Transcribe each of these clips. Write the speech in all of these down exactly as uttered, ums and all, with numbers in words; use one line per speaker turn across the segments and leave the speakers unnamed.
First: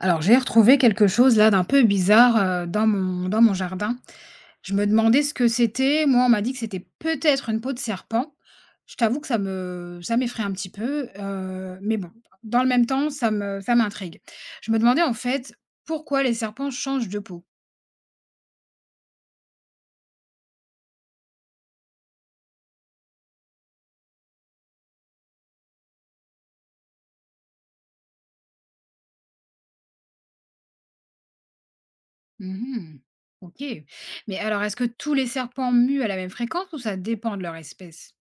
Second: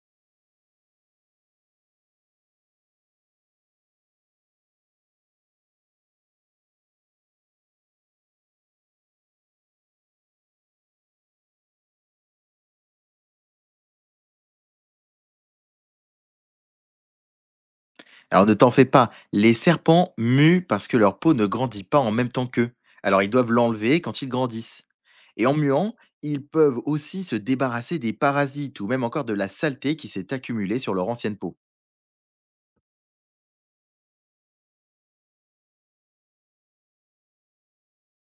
Alors, j'ai retrouvé quelque chose là d'un peu bizarre, heu, dans mon dans mon jardin. Je me demandais ce que c'était. Moi, on m'a dit que c'était peut-être une peau de serpent. Je t'avoue que ça me ça m'effraie un petit peu, heu, mais bon, dans le même temps, ça me ça m'intrigue. Je me demandais en fait pourquoi les serpents changent de peau?
Alors ne t'en fais pas, les serpents muent parce que leur peau ne grandit pas en même temps qu'eux. Alors ils doivent l'enlever quand ils grandissent. Et en muant, ils peuvent aussi se débarrasser des parasites ou même encore de la saleté qui s'est accumulée sur leur ancienne peau.
Mmh. OK. Mais alors, est-ce que tous les serpents muent à la même fréquence ou ça dépend de leur espèce?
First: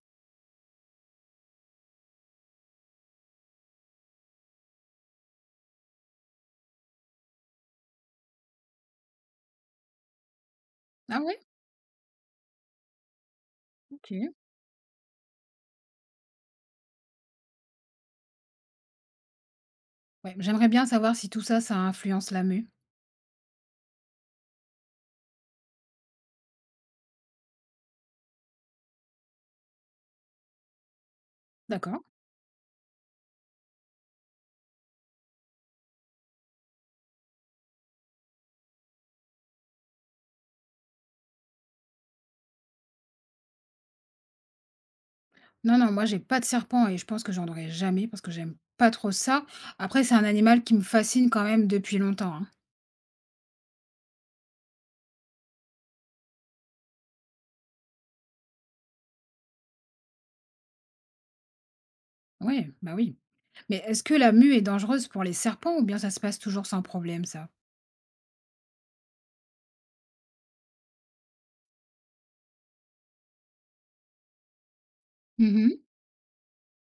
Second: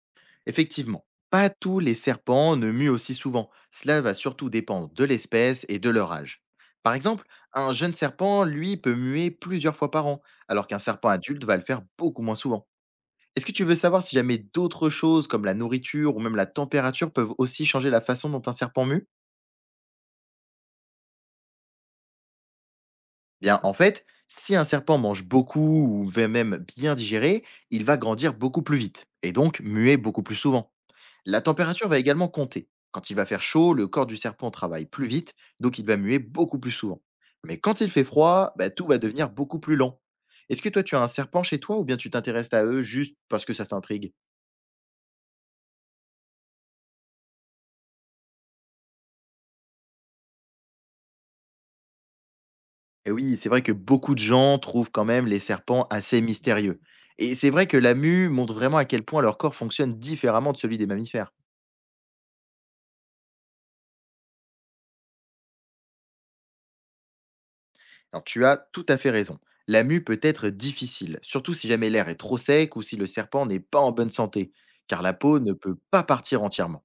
Effectivement, pas tous les serpents ne muent aussi souvent. Cela va surtout dépendre de l'espèce et de leur âge. Par exemple, un jeune serpent, lui, peut muer plusieurs fois par an, alors qu'un serpent
Ah ouais?
adulte va le faire beaucoup moins souvent. Est-ce que tu veux savoir si
OK.
jamais d'autres choses comme la nourriture ou même la température peuvent aussi changer la façon dont un serpent mue?
Ouais, j'aimerais bien savoir si tout ça, ça influence la mue.
Bien, en fait, si un serpent mange beaucoup ou va même bien digérer, il va grandir beaucoup plus vite et donc muer beaucoup plus souvent. La température va
D'accord.
également compter. Quand il va faire chaud, le corps du serpent travaille plus vite, donc il va muer beaucoup plus souvent. Mais quand il fait froid, bah, tout va devenir beaucoup plus lent. Est-ce que toi tu as un serpent chez toi ou bien tu t'intéresses à eux juste parce que ça t'intrigue?
Non, non, moi, j'ai pas de serpent et je pense que j'en aurai jamais parce que j'aime pas trop ça. Après, c'est un animal qui me fascine quand même depuis longtemps, hein.
Et oui, c'est vrai que beaucoup de gens trouvent quand même les serpents assez mystérieux. Et c'est vrai que la mue montre vraiment à quel point leur corps fonctionne différemment de celui des mammifères.
Oui, bah oui. Mais est-ce que la mue est dangereuse pour les serpents ou bien ça se passe toujours sans problème, ça?
Alors tu as tout à fait raison. La mue peut être difficile, surtout si jamais l'air est trop sec ou si le serpent n'est pas en bonne santé, car la peau ne peut
Mhm.
pas partir entièrement.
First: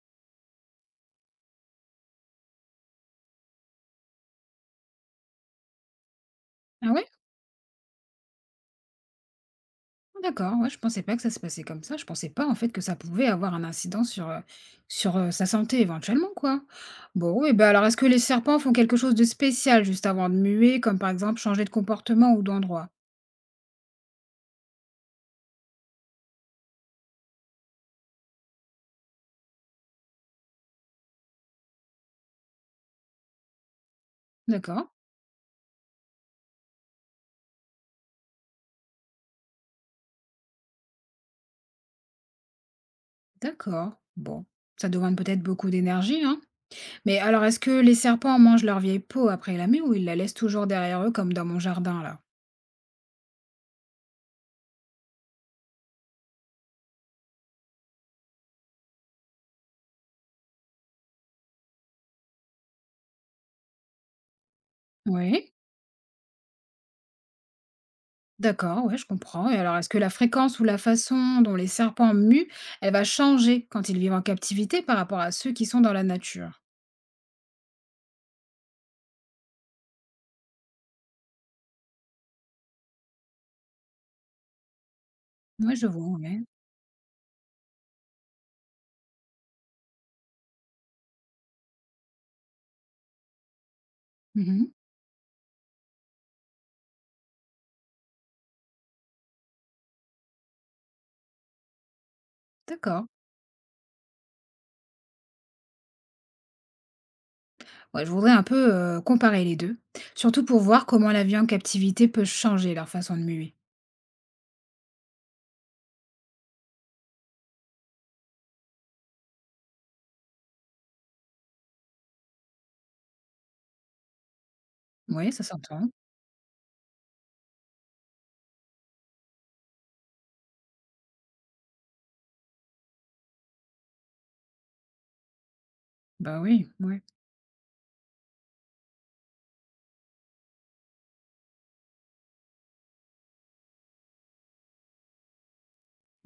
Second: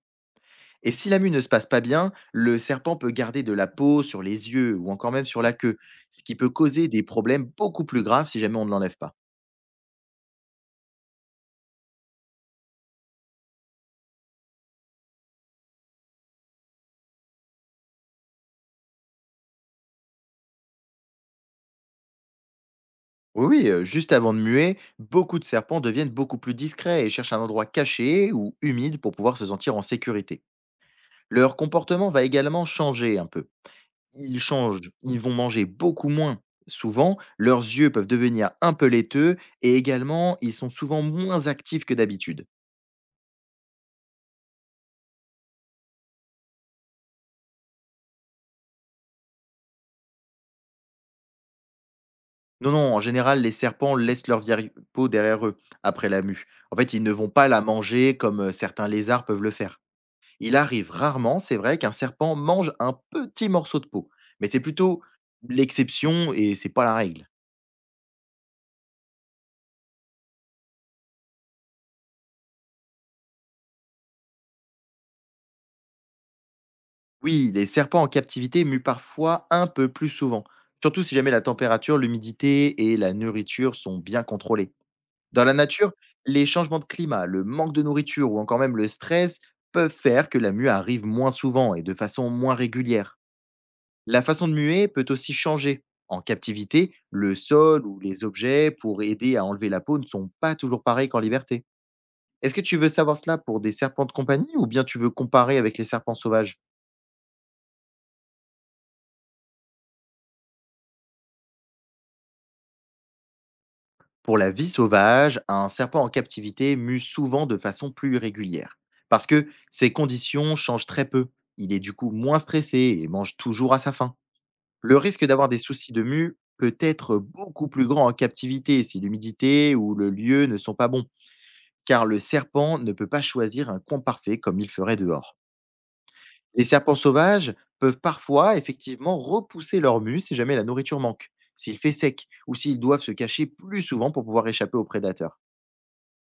Et si la mue ne se passe pas bien, le serpent peut garder de la peau sur les yeux ou encore même sur la queue, ce qui peut causer
Ah
des
ouais?
problèmes beaucoup plus graves si jamais on ne l'enlève pas.
Ah d'accord, ouais, je pensais pas que ça se passait comme ça. Je pensais pas en fait que ça pouvait avoir un incident sur, euh, sur euh, sa santé éventuellement, quoi. Bon, et ben alors est-ce que les serpents font quelque chose de spécial juste avant de muer, comme par exemple changer de comportement ou d'endroit?
Oui, oui, euh, juste avant de muer, beaucoup de serpents deviennent beaucoup plus discrets et cherchent un endroit caché ou humide pour pouvoir se sentir en sécurité. Leur comportement va également changer un peu. Ils
D'accord.
changent, ils vont manger beaucoup moins souvent, leurs yeux peuvent devenir un peu laiteux et également, ils sont souvent moins actifs que d'habitude.
D'accord, bon, ça demande peut-être beaucoup d'énergie, hein. Mais alors, est-ce que les serpents mangent leur vieille peau après la mue ou ils la laissent toujours derrière eux comme dans mon jardin là?
Non, non, en général, les serpents laissent leur vieille peau derrière eux après la mue. En fait, ils ne vont pas la manger comme euh, certains lézards peuvent le faire. Il arrive rarement, c'est vrai, qu'un serpent mange un petit morceau de peau, mais c'est plutôt
Oui,
l'exception et c'est pas la règle.
d'accord, ouais, je comprends. Et alors, est-ce que la fréquence ou la façon dont les serpents muent, elle va changer quand ils vivent en captivité par rapport à ceux qui sont dans la nature?
Oui, les serpents en captivité muent parfois un peu plus souvent, surtout si jamais la température, l'humidité et la nourriture sont bien contrôlées. Dans la
Oui, je
nature,
vois, ouais.
les changements de climat, le manque de nourriture ou encore même le stress peuvent faire que la mue arrive moins souvent et de façon moins régulière. La façon de
Mhm.
muer peut aussi changer. En captivité, le sol ou les objets pour aider à enlever la peau ne sont pas toujours pareils qu'en liberté. Est-ce que tu veux
D'accord.
savoir cela pour des serpents de compagnie ou bien tu veux comparer avec les serpents sauvages?
Ouais, je voudrais un peu euh, comparer les deux, surtout pour voir comment la vie en captivité peut changer leur façon de muer.
Pour la vie sauvage, un serpent en captivité mue souvent de façon plus régulière. Parce que ses conditions changent très peu. Il est du coup moins stressé et mange toujours à sa faim. Le risque
Oui, ça
d'avoir des
s'entend.
soucis de mue peut être beaucoup plus grand en captivité si l'humidité ou le lieu ne sont pas bons, car le serpent ne peut pas choisir un coin parfait comme il ferait dehors.
Bah
Les
oui,
serpents
oui.
sauvages peuvent parfois effectivement repousser leur mue si jamais la nourriture manque, s'il fait sec, ou s'ils doivent se cacher plus souvent pour pouvoir échapper aux prédateurs.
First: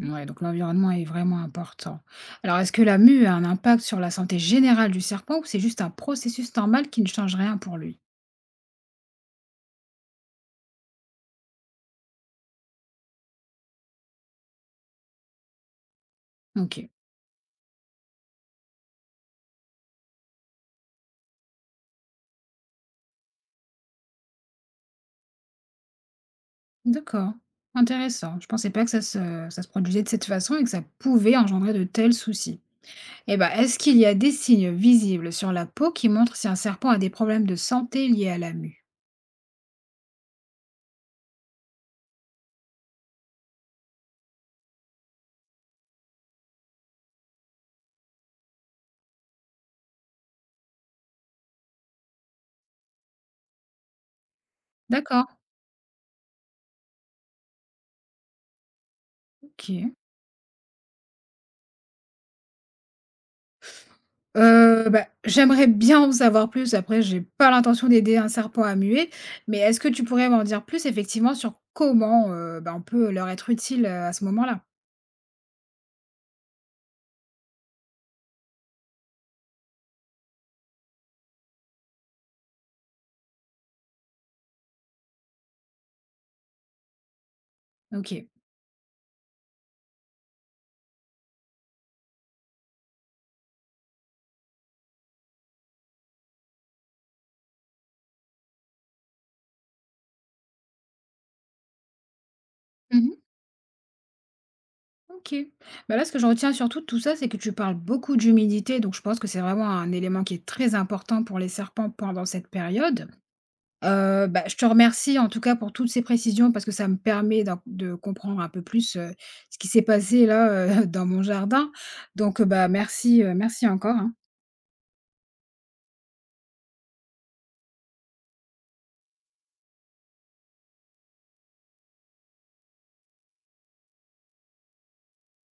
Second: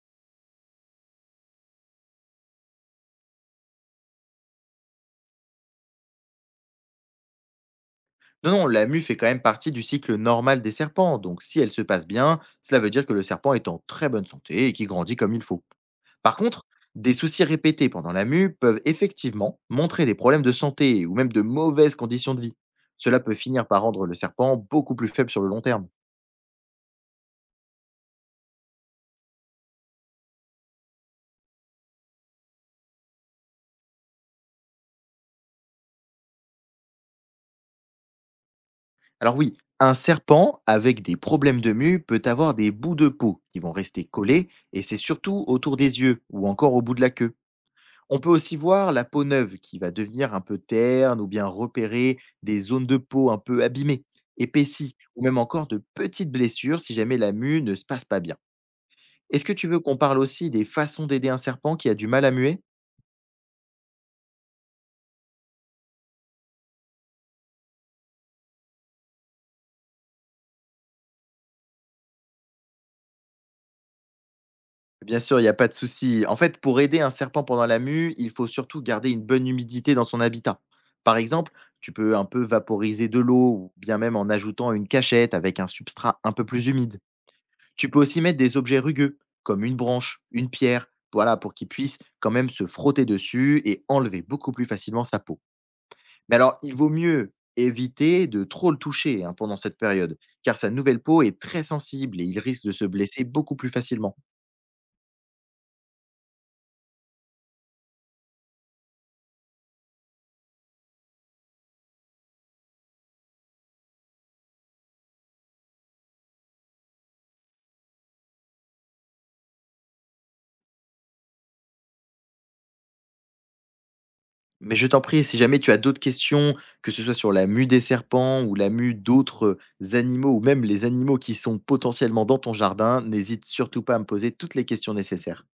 Ouais, donc l'environnement est vraiment important. Alors, est-ce que la mue a un impact sur la santé générale du serpent ou c'est juste un processus normal qui ne change rien pour lui?
Non, non, la mue fait quand même partie du cycle normal des serpents, donc si elle se passe bien, cela veut dire que le serpent est en très bonne santé et qu'il grandit comme il faut. Par contre,
Ok,
des soucis répétés pendant la mue peuvent effectivement montrer des problèmes de santé ou même de mauvaises conditions de vie. Cela peut finir par rendre le serpent beaucoup plus faible sur le long terme.
d'accord, intéressant. Je pensais pas que ça se, ça se produisait de cette façon et que ça pouvait engendrer de tels soucis. Eh ben, est-ce qu'il y a des signes visibles sur la peau qui montrent si un serpent a des problèmes de santé liés à la mue?
Alors oui, un serpent avec des problèmes de mue peut avoir des bouts de peau qui vont rester collés et c'est surtout autour des yeux ou encore au bout de la queue. On peut aussi voir la peau neuve qui va devenir un peu terne ou bien repérer des zones de peau un peu abîmées, épaissies ou
D'accord,
même encore de petites blessures si jamais la mue ne se passe pas bien. Est-ce que tu veux
ok.
qu'on parle aussi des façons d'aider un serpent qui a du mal à muer?
Heu, bah, j'aimerais bien en savoir plus. Après, j'ai pas l'intention d'aider un serpent à muer, mais est-ce que tu pourrais m'en dire plus effectivement sur comment, heu, bah, on peut leur être utile, heu, à ce moment-là?
Bien sûr, il n'y a pas de souci. En fait, pour aider un serpent pendant la mue, il faut surtout garder une bonne humidité dans son habitat. Par exemple, tu peux un peu vaporiser de l'eau ou bien même en ajoutant une cachette avec un substrat un peu plus humide. Tu peux aussi
OK.
mettre des objets rugueux, comme une branche, une pierre, voilà, pour qu'il puisse quand même se frotter dessus et enlever beaucoup plus facilement sa peau. Mais alors, il vaut mieux éviter de trop le toucher hein, pendant cette période, car sa nouvelle peau est très sensible et il risque de se
Mmh.
blesser beaucoup plus facilement.
OK. Bah, là, ce que j'en retiens surtout de tout ça, c'est que tu parles beaucoup d'humidité, donc je pense que c'est vraiment un élément qui est très important pour les serpents pendant cette période. Heu, bah, je te remercie en tout cas pour toutes ces précisions parce que ça me permet d'en de comprendre un peu plus, heu, ce qui s'est passé là, heu, dans mon jardin. Donc, heu, bah, merci, heu, merci encore, hein.
Mais je t'en prie, si jamais tu as d'autres questions, que ce soit sur la mue des serpents ou la mue d'autres euh, animaux ou même les animaux qui sont potentiellement dans ton jardin, n'hésite surtout pas à me poser toutes les questions nécessaires.